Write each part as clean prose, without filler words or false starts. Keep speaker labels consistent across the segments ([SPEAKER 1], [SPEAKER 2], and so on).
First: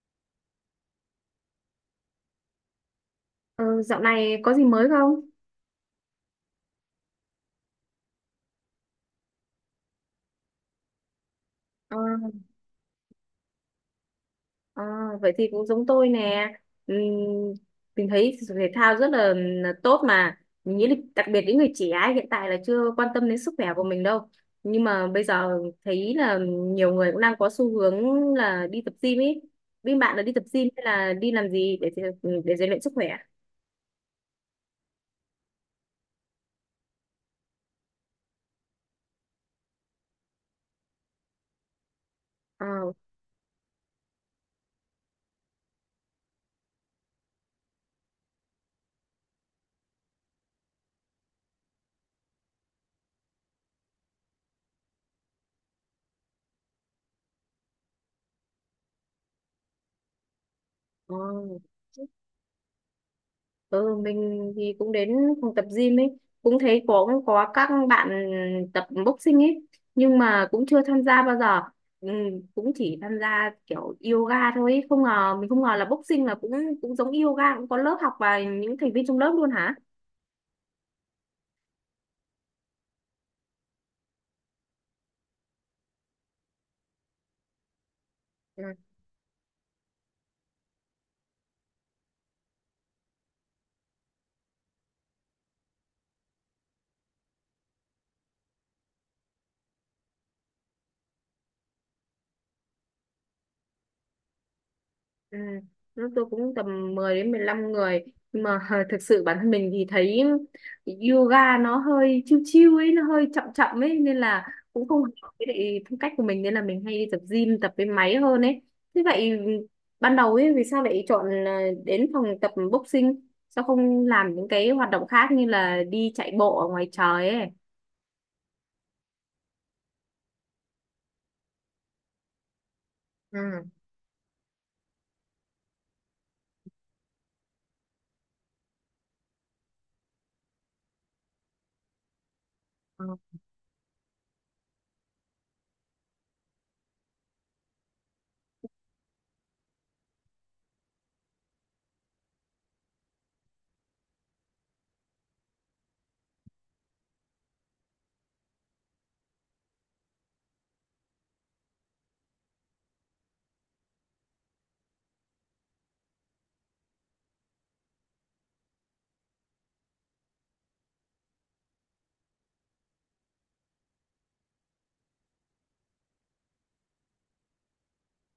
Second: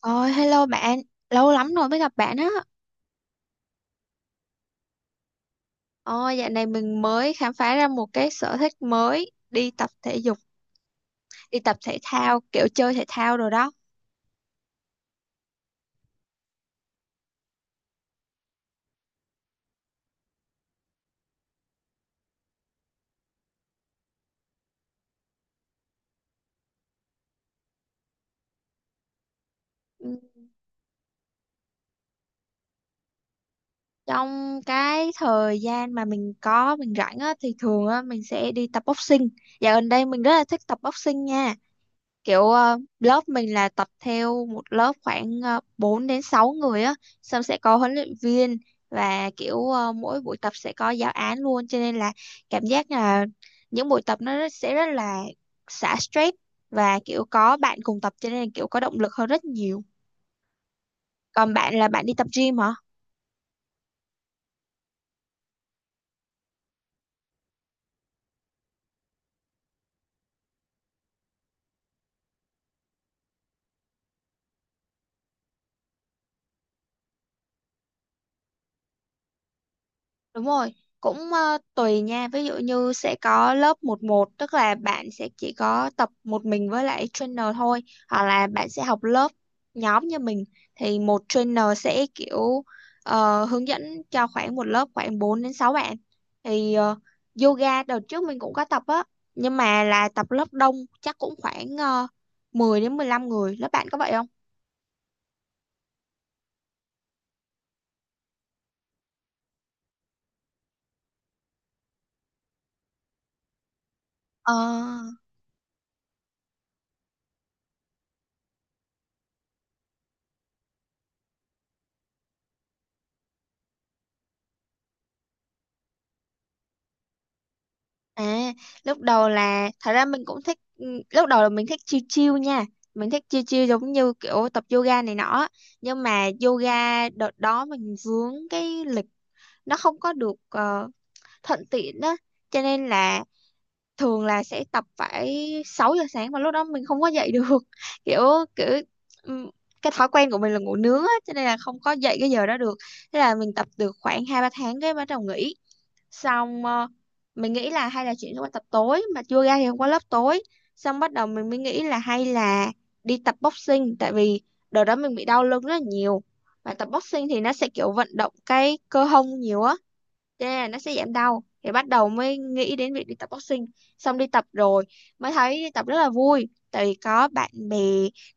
[SPEAKER 1] Ôi, hello bạn, lâu lắm rồi mới gặp bạn á.
[SPEAKER 2] Ờ, dạo này có gì mới không?
[SPEAKER 1] Ôi, dạo này mình mới khám phá ra một cái sở thích mới, đi tập thể dục, đi tập
[SPEAKER 2] Ờ,
[SPEAKER 1] thể thao, kiểu chơi thể thao rồi đó.
[SPEAKER 2] ờ, vậy thì cũng giống tôi nè. Ừm, mình thấy thể thao rất là tốt mà. Mình nghĩ là đặc biệt những người trẻ ấy, hiện tại là chưa quan tâm đến sức khỏe của mình đâu. Nhưng mà bây giờ thấy là nhiều người cũng đang có xu hướng là đi tập gym ấy. Bên
[SPEAKER 1] Ừ.
[SPEAKER 2] bạn là đi tập gym hay là đi làm gì để rèn luyện sức khỏe?
[SPEAKER 1] Trong cái thời gian mà mình có, mình rảnh á, thì thường á, mình sẽ đi tập boxing. Dạo gần đây mình rất là thích tập boxing nha. Kiểu
[SPEAKER 2] Ờ,
[SPEAKER 1] lớp mình là tập theo một lớp khoảng 4 đến 6 người á, xong sẽ có huấn luyện viên và kiểu mỗi buổi tập sẽ có giáo án luôn, cho nên là cảm giác là những buổi tập nó sẽ rất là xả stress, và kiểu có bạn cùng tập cho nên là kiểu có động lực hơn rất nhiều.
[SPEAKER 2] ờ.
[SPEAKER 1] Còn bạn là bạn đi tập gym hả?
[SPEAKER 2] Ừ, mình thì cũng đến phòng tập gym ấy, cũng thấy có các bạn tập boxing ấy, nhưng mà cũng chưa tham gia bao giờ, ừ, cũng chỉ tham gia kiểu yoga thôi ấy. Không ngờ mình không ngờ là boxing là cũng cũng giống yoga, cũng có lớp học và những thành viên trong lớp luôn hả?
[SPEAKER 1] Đúng rồi, cũng tùy nha. Ví dụ như sẽ có lớp một một, tức là bạn sẽ chỉ có tập một mình với lại trainer thôi, hoặc là bạn sẽ học lớp nhóm như mình, thì một trainer sẽ kiểu hướng dẫn cho khoảng một lớp khoảng 4 đến 6 bạn. Thì yoga đợt trước mình cũng có tập á, nhưng mà là tập lớp đông, chắc cũng khoảng uh, 10 đến 15 người. Lớp bạn có vậy không?
[SPEAKER 2] Ừ. Lúc tôi cũng tầm 10 đến 15 người, nhưng mà thực sự bản thân mình thì thấy yoga nó hơi chill chill ấy, nó hơi chậm chậm ấy, nên là
[SPEAKER 1] Ờ.
[SPEAKER 2] cũng không hợp với lại phong cách của mình, nên là mình hay đi tập gym, tập với máy hơn ấy. Thế vậy ban đầu ấy vì sao lại chọn là đến phòng tập boxing, sao không làm những cái hoạt động khác như là đi chạy bộ ở ngoài trời ấy?
[SPEAKER 1] À, lúc đầu là thật ra mình cũng thích lúc đầu là mình thích chill chill nha. Mình thích chill chill giống như kiểu tập yoga này nọ. Nhưng mà yoga đợt đó mình vướng cái lịch, nó không có được thuận tiện á. Cho nên
[SPEAKER 2] Ừ.
[SPEAKER 1] là thường là sẽ tập phải 6 giờ sáng mà lúc đó mình không có dậy được. Kiểu kiểu ừm, cái thói quen của mình là ngủ nướng á cho nên là không có dậy cái giờ đó được. Thế là mình tập được khoảng 2 3 tháng cái bắt đầu nghỉ. Xong mình nghĩ là hay là chuyển sang tập tối, mà chưa ra thì không có lớp tối. Xong bắt đầu mình mới nghĩ là hay là đi tập boxing, tại vì đợt đó mình bị đau lưng rất là nhiều, và tập boxing thì nó sẽ kiểu vận động cái cơ hông nhiều á, yeah, nó sẽ giảm đau. Thì bắt đầu mới nghĩ đến việc đi tập boxing. Xong đi tập rồi mới thấy đi tập rất là vui, tại vì có bạn bè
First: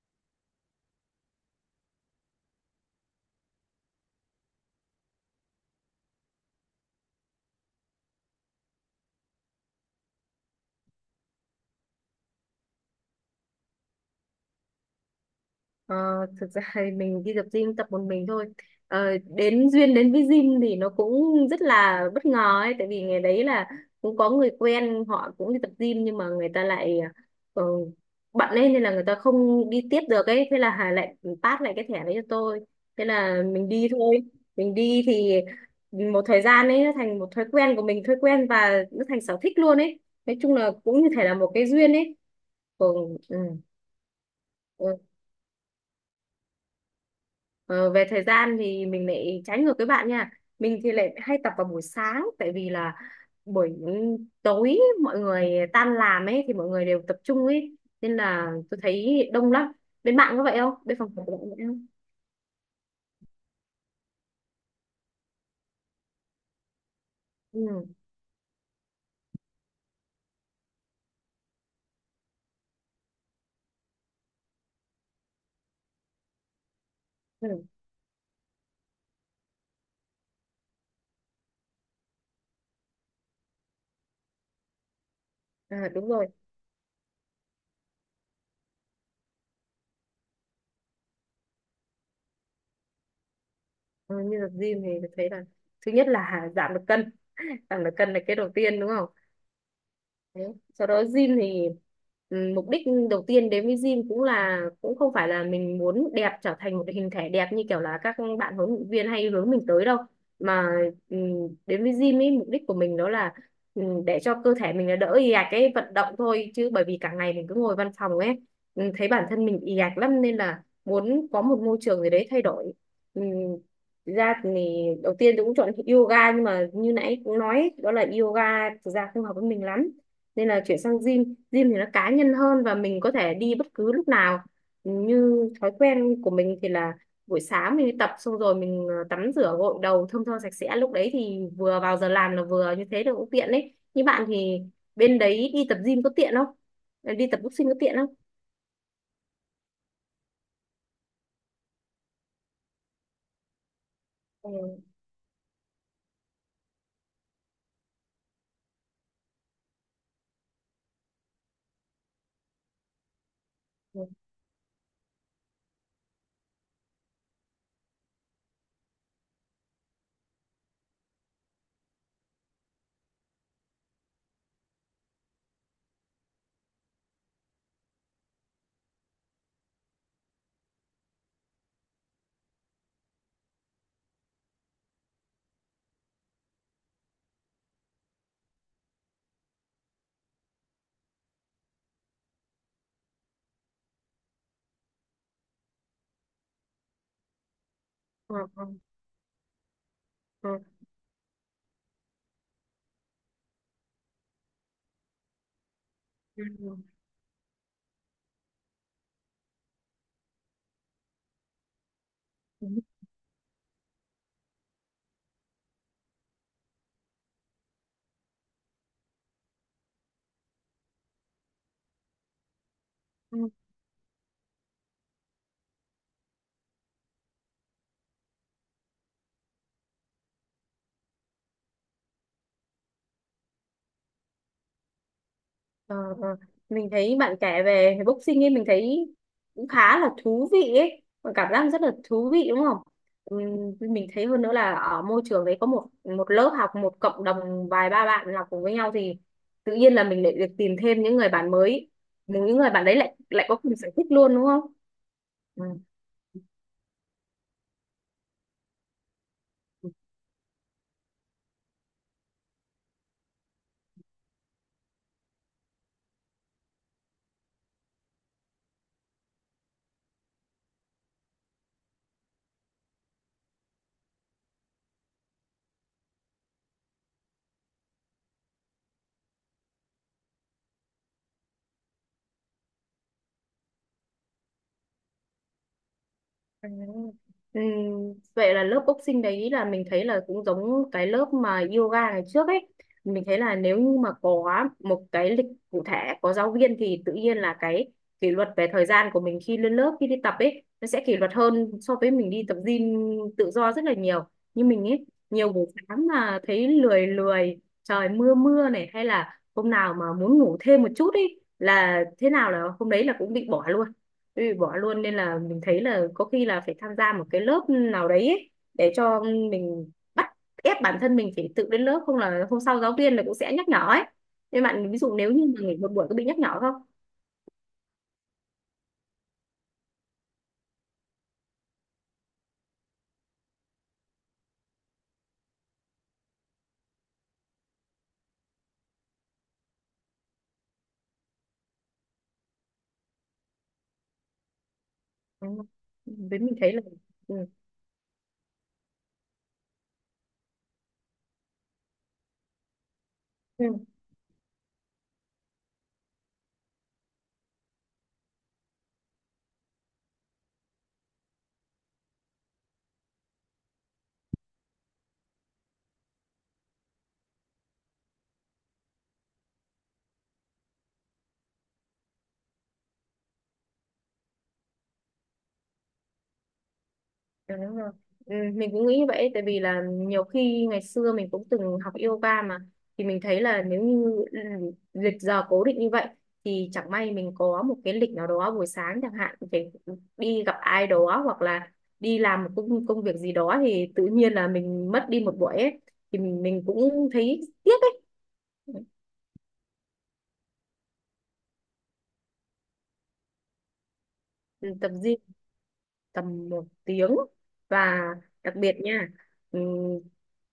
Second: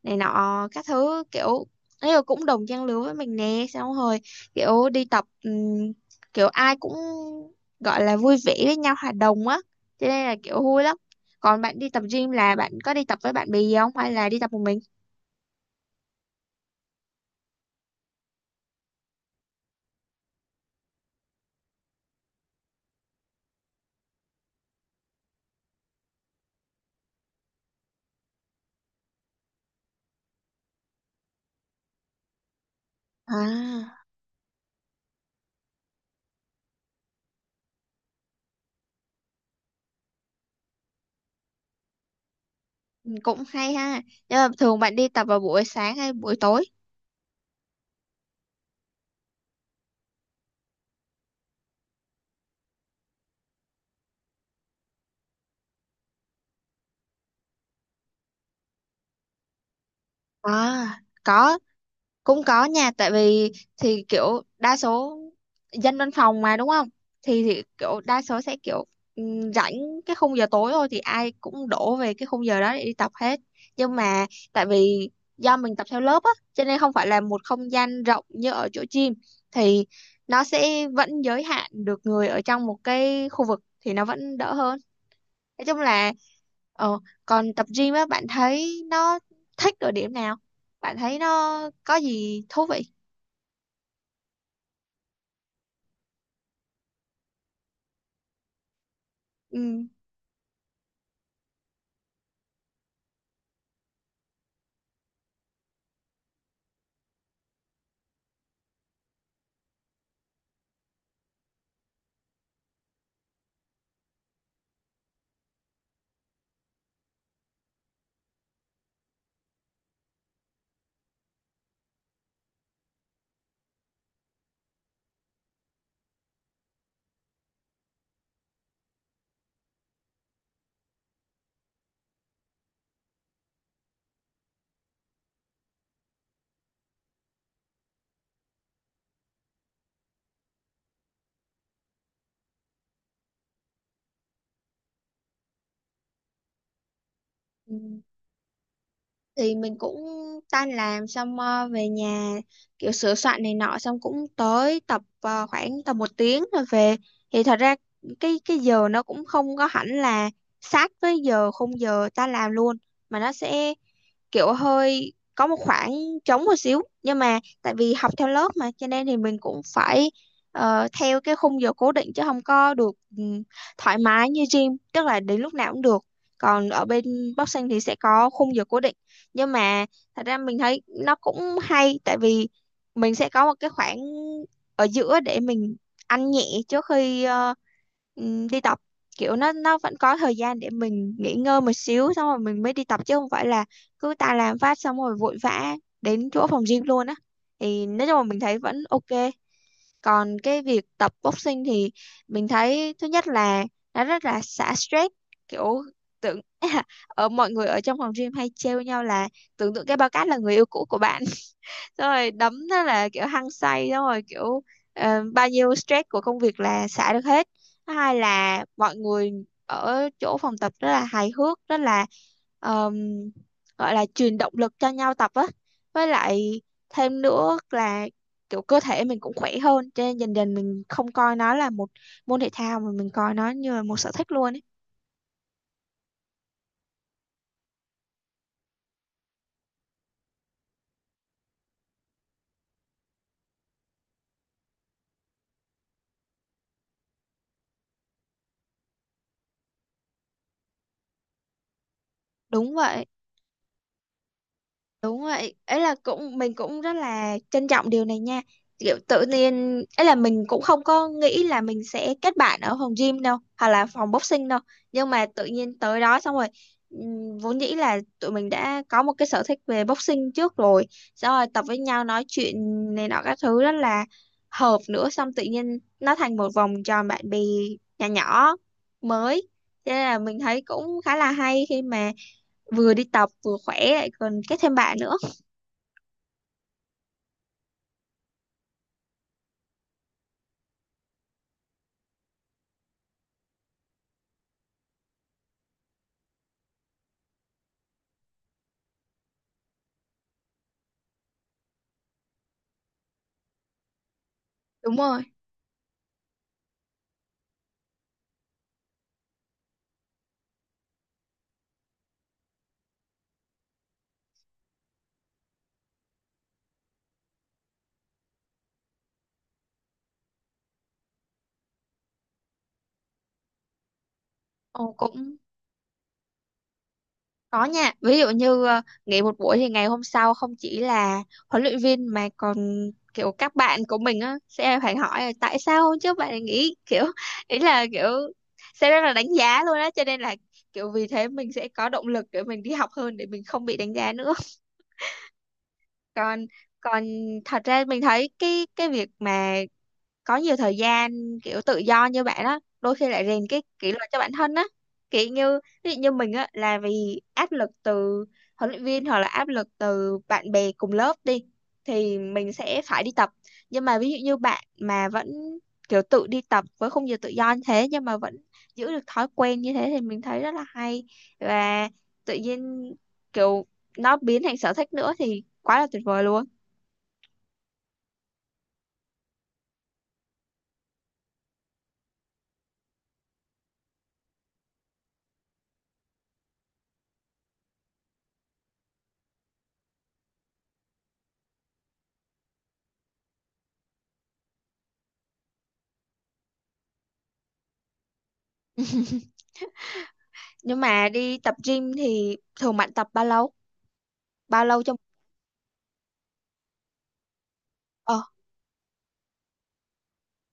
[SPEAKER 1] này nọ các thứ, kiểu ấy là cũng đồng trang lứa với mình nè. Xong rồi kiểu đi tập, kiểu ai cũng gọi là vui vẻ với nhau, hòa đồng á, cho nên là kiểu vui lắm. Còn bạn đi tập gym là bạn có đi tập với bạn bè gì không, hay là đi tập một mình?
[SPEAKER 2] Ờ, thực ra thì mình đi tập gym tập một mình thôi. Ờ, đến duyên đến với gym thì nó cũng rất là bất ngờ ấy, tại vì ngày đấy là cũng có người quen họ cũng đi tập gym, nhưng mà người ta lại, ờ, bận lên nên là người ta không đi tiếp được ấy, thế là Hà lại pass lại cái thẻ đấy cho tôi, thế là mình đi
[SPEAKER 1] À,
[SPEAKER 2] thôi. Mình đi thì một thời gian ấy nó thành một thói quen của mình, thói quen và nó thành sở thích luôn ấy. Nói chung là cũng như thể là một cái duyên ấy. Còn. Ừ.
[SPEAKER 1] cũng hay ha. Nhưng mà thường bạn đi
[SPEAKER 2] Ừ.
[SPEAKER 1] tập vào buổi sáng hay buổi tối?
[SPEAKER 2] Ờ, về thời gian thì mình lại trái ngược với bạn nha. Mình thì lại hay tập vào buổi sáng, tại vì là buổi tối mọi người tan làm ấy thì mọi người đều tập trung ấy, nên là tôi thấy đông lắm. Bên bạn có vậy không,
[SPEAKER 1] À,
[SPEAKER 2] bên phòng của bạn có
[SPEAKER 1] có,
[SPEAKER 2] vậy không?
[SPEAKER 1] cũng có nha. Tại vì thì kiểu đa số dân văn phòng mà đúng không, thì
[SPEAKER 2] Ừ,
[SPEAKER 1] kiểu đa số sẽ kiểu rảnh cái khung giờ tối thôi, thì ai cũng đổ về cái khung giờ đó để đi tập hết. Nhưng mà, tại vì do mình tập theo lớp á cho nên không phải là một
[SPEAKER 2] ừ.
[SPEAKER 1] không gian rộng như ở chỗ gym, thì nó sẽ vẫn giới hạn được người ở trong một cái khu vực, thì nó vẫn đỡ hơn. Nói chung
[SPEAKER 2] À, đúng
[SPEAKER 1] là
[SPEAKER 2] rồi.
[SPEAKER 1] ờ, còn tập gym á, bạn thấy nó thích ở điểm nào, bạn thấy nó có gì thú vị?
[SPEAKER 2] Ờ, như tập gym thì tôi thấy là thứ nhất là giảm được cân, giảm được cân là cái đầu tiên đúng không?
[SPEAKER 1] Ừ.
[SPEAKER 2] Đấy. Sau đó gym thì, ừ, mục đích đầu tiên đến với gym cũng là cũng không phải là mình muốn đẹp, trở thành một hình thể đẹp như kiểu là các bạn huấn luyện viên hay hướng mình tới đâu, mà, ừ, đến với gym ấy, mục đích của mình đó là, ừ, để cho cơ thể mình nó đỡ ì ạch, cái vận động thôi, chứ bởi vì cả ngày mình cứ ngồi văn phòng ấy, ừ, thấy bản thân mình ì ạch lắm nên là muốn có một môi trường gì đấy thay đổi. Ừ, thực ra thì đầu tiên tôi cũng chọn yoga, nhưng mà như nãy cũng nói ấy, đó là yoga thực ra không hợp với mình lắm, nên là chuyển sang gym. Gym thì nó cá nhân hơn và mình có thể đi bất cứ lúc nào, như thói quen của mình thì là buổi sáng mình đi tập xong rồi mình, ờ, tắm rửa gội đầu thơm tho sạch sẽ, lúc đấy thì vừa vào giờ làm là vừa như thế được, cũng tiện đấy. Như bạn thì bên đấy đi tập gym có tiện không, đi tập boxing có tiện
[SPEAKER 1] Ừ.
[SPEAKER 2] không?
[SPEAKER 1] Thì mình cũng tan làm xong về nhà, kiểu sửa soạn này nọ, xong cũng tới
[SPEAKER 2] Ừ.
[SPEAKER 1] tập khoảng tầm một tiếng rồi về. Thì thật ra cái giờ nó cũng không có hẳn là sát với giờ khung giờ ta làm luôn, mà nó sẽ kiểu hơi có một khoảng trống một xíu. Nhưng mà tại vì học theo lớp mà cho nên thì mình cũng phải theo cái khung giờ cố định, chứ không có được ừm, thoải mái như gym, tức là đến lúc nào cũng được. Còn ở bên boxing thì sẽ có khung giờ cố định, nhưng mà thật ra mình thấy nó cũng hay, tại vì mình sẽ có một cái khoảng ở giữa để mình ăn nhẹ trước khi đi tập, kiểu nó vẫn có thời gian để mình nghỉ ngơi một xíu, xong rồi mình mới đi tập, chứ không phải là cứ ta làm phát xong rồi vội vã đến chỗ phòng gym luôn á. Thì nói chung là
[SPEAKER 2] Ừ.
[SPEAKER 1] mình thấy vẫn ok. Còn
[SPEAKER 2] Ừ.
[SPEAKER 1] cái việc tập boxing thì mình thấy thứ nhất là nó rất là xả stress, kiểu tưởng
[SPEAKER 2] Ừ.
[SPEAKER 1] ở mọi người ở trong phòng gym hay trêu nhau là tưởng tượng cái bao cát là người yêu cũ của bạn, xong rồi đấm,
[SPEAKER 2] Ừ.
[SPEAKER 1] thế là kiểu hăng say. Xong rồi kiểu bao nhiêu stress của công việc là xả được hết. Thứ hai là mọi người ở chỗ phòng tập rất là hài hước, rất là ờm,
[SPEAKER 2] Ừ.
[SPEAKER 1] gọi là truyền động lực cho nhau tập á. Với lại thêm nữa là kiểu cơ thể mình cũng khỏe hơn, cho nên dần dần mình không coi nó là một môn thể thao mà mình coi nó như là một sở thích luôn ấy.
[SPEAKER 2] Ờ, ờ. Mình thấy bạn kể về boxing ấy mình thấy cũng khá là thú vị ấy, và cảm giác rất là thú vị đúng không? Ừm, mình thấy hơn nữa là ở môi trường đấy có một một lớp học, một cộng đồng vài ba bạn học cùng với nhau, thì tự nhiên là mình lại được tìm thêm những người bạn mới, những người
[SPEAKER 1] Đúng
[SPEAKER 2] bạn đấy
[SPEAKER 1] vậy.
[SPEAKER 2] lại lại có cùng sở thích luôn đúng không?
[SPEAKER 1] Đúng vậy, ấy là cũng mình cũng rất là trân trọng điều này nha. Kiểu tự nhiên ấy là mình cũng không có nghĩ là mình sẽ kết bạn ở phòng gym đâu, hoặc là phòng boxing đâu. Nhưng mà tự nhiên tới đó xong rồi vốn dĩ là tụi mình đã có một cái sở thích về boxing trước rồi. Xong rồi tập với nhau, nói chuyện này nọ các thứ rất là hợp nữa, xong tự nhiên nó thành một vòng tròn bạn bè nhỏ nhỏ mới. Thế là mình thấy cũng khá là hay khi mà vừa đi tập vừa khỏe lại còn kết thêm bạn nữa.
[SPEAKER 2] Ừ. Ừ, vậy là lớp boxing đấy là mình thấy là cũng giống cái lớp mà yoga ngày trước ấy. Mình thấy là nếu như mà có một cái lịch cụ thể, có giáo viên thì tự nhiên là cái kỷ luật về thời gian của mình khi lên lớp, khi đi tập ấy, nó sẽ kỷ luật hơn so với mình đi tập gym tự do rất là nhiều. Như mình
[SPEAKER 1] Đúng
[SPEAKER 2] ấy,
[SPEAKER 1] rồi.
[SPEAKER 2] nhiều buổi sáng mà thấy lười lười, trời mưa mưa này hay là hôm nào mà muốn ngủ thêm một chút ấy là thế nào là hôm đấy là cũng bị bỏ luôn, bị bỏ luôn, nên là mình thấy là có khi là phải tham gia một cái lớp nào đấy ấy, để cho mình bắt ép bản thân mình phải tự đến lớp, không là hôm sau giáo viên là cũng sẽ nhắc nhở ấy. Nên bạn
[SPEAKER 1] Ồ,
[SPEAKER 2] ví dụ nếu
[SPEAKER 1] cũng
[SPEAKER 2] như mà nghỉ một buổi có bị nhắc nhở không?
[SPEAKER 1] có nha. Ví dụ như nghỉ một buổi thì ngày hôm sau không chỉ là huấn luyện viên mà còn kiểu các bạn của mình á sẽ phải hỏi là tại sao hôm trước bạn lại nghỉ, kiểu ý là kiểu sẽ rất là đánh giá luôn á, cho nên là kiểu vì thế mình sẽ có động lực để mình đi học hơn, để mình không bị đánh giá nữa.
[SPEAKER 2] Ừ. Với
[SPEAKER 1] Còn
[SPEAKER 2] mình thấy là,
[SPEAKER 1] còn
[SPEAKER 2] ừ.
[SPEAKER 1] thật ra mình thấy cái việc mà có nhiều thời gian kiểu tự do như bạn á, đôi khi lại rèn cái
[SPEAKER 2] Ừ.
[SPEAKER 1] kỷ luật cho bản thân á, kiểu như ví dụ như mình á là vì áp lực từ huấn luyện viên hoặc là áp lực từ bạn bè cùng lớp đi, thì mình sẽ phải đi tập. Nhưng mà ví dụ như bạn mà vẫn kiểu tự đi tập với khung giờ tự do như thế nhưng mà vẫn giữ được thói quen như thế, thì mình thấy rất là hay, và tự nhiên kiểu nó biến thành sở thích nữa thì quá là tuyệt vời luôn.
[SPEAKER 2] Ừ, đúng rồi. Ừ, mình cũng nghĩ vậy tại vì là nhiều khi ngày xưa mình cũng từng học yoga mà, thì mình thấy là nếu như, ừ, lịch giờ cố định như vậy thì chẳng may mình có một cái lịch nào đó buổi sáng chẳng hạn phải đi gặp ai đó hoặc là đi làm một công việc gì đó thì tự nhiên là mình mất đi một buổi ấy, thì mình cũng thấy tiếc ấy.
[SPEAKER 1] Nhưng mà đi tập gym thì thường bạn tập bao lâu bao
[SPEAKER 2] Ừ,
[SPEAKER 1] lâu
[SPEAKER 2] tập
[SPEAKER 1] cho
[SPEAKER 2] gym tầm 1 tiếng. Và
[SPEAKER 1] ờ
[SPEAKER 2] đặc biệt nha, ừm,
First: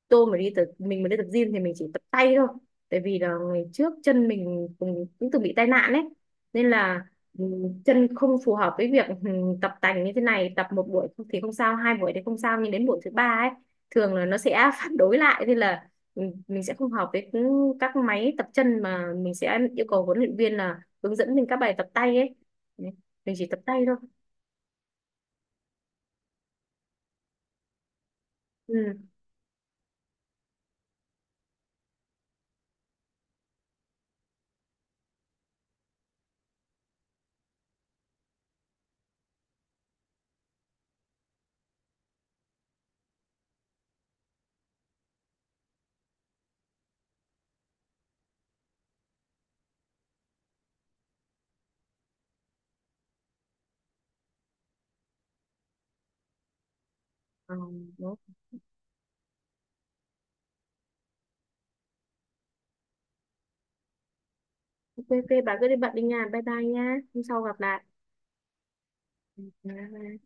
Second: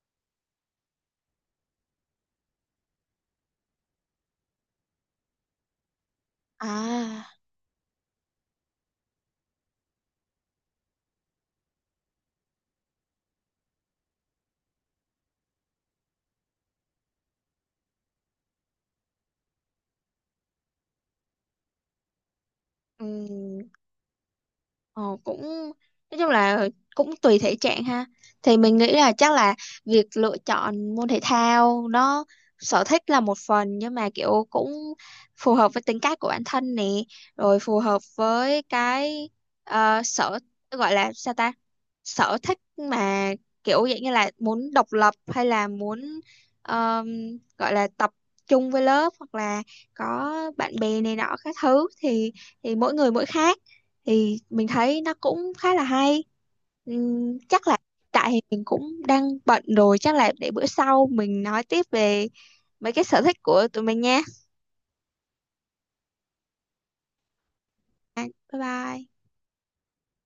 [SPEAKER 2] tôi mà đi tập mình mà đi tập gym thì mình chỉ tập tay thôi, tại vì là ngày trước chân mình cũng từng bị tai nạn đấy nên là,
[SPEAKER 1] à
[SPEAKER 2] chân không phù hợp với việc, tập tành như thế này, tập một buổi thì không sao, hai buổi thì không sao, nhưng đến buổi thứ ba ấy thường là nó sẽ phản đối lại, nên là mình sẽ không hợp với những các máy tập chân, mà mình sẽ yêu cầu huấn luyện viên là hướng dẫn mình các bài tập tay ấy. Đấy, mình chỉ tập
[SPEAKER 1] ừm,
[SPEAKER 2] tay thôi.
[SPEAKER 1] ờ, cũng nói chung là cũng tùy thể trạng ha. Thì
[SPEAKER 2] Ừ.
[SPEAKER 1] mình nghĩ là chắc là việc lựa chọn môn thể thao nó, sở thích là một phần, nhưng mà kiểu cũng phù hợp với tính cách của bản thân nè, rồi phù hợp với cái ờ, sở gọi là sao ta, sở thích mà, kiểu dạng như là muốn độc lập hay là muốn ờm, gọi là tập trung với lớp hoặc là có bạn bè này nọ các thứ, thì mỗi người mỗi khác, thì mình thấy nó cũng khá là hay.
[SPEAKER 2] Ờ,
[SPEAKER 1] Chắc là
[SPEAKER 2] đúng.
[SPEAKER 1] tại thì mình cũng đang bận rồi, chắc là để bữa sau mình nói tiếp về mấy cái sở thích của tụi mình nha.
[SPEAKER 2] Ok ok, bà cứ đi bận đi nha, bye bye nha, hôm sau gặp lại.
[SPEAKER 1] Bye bye.
[SPEAKER 2] Ừ, bye bye.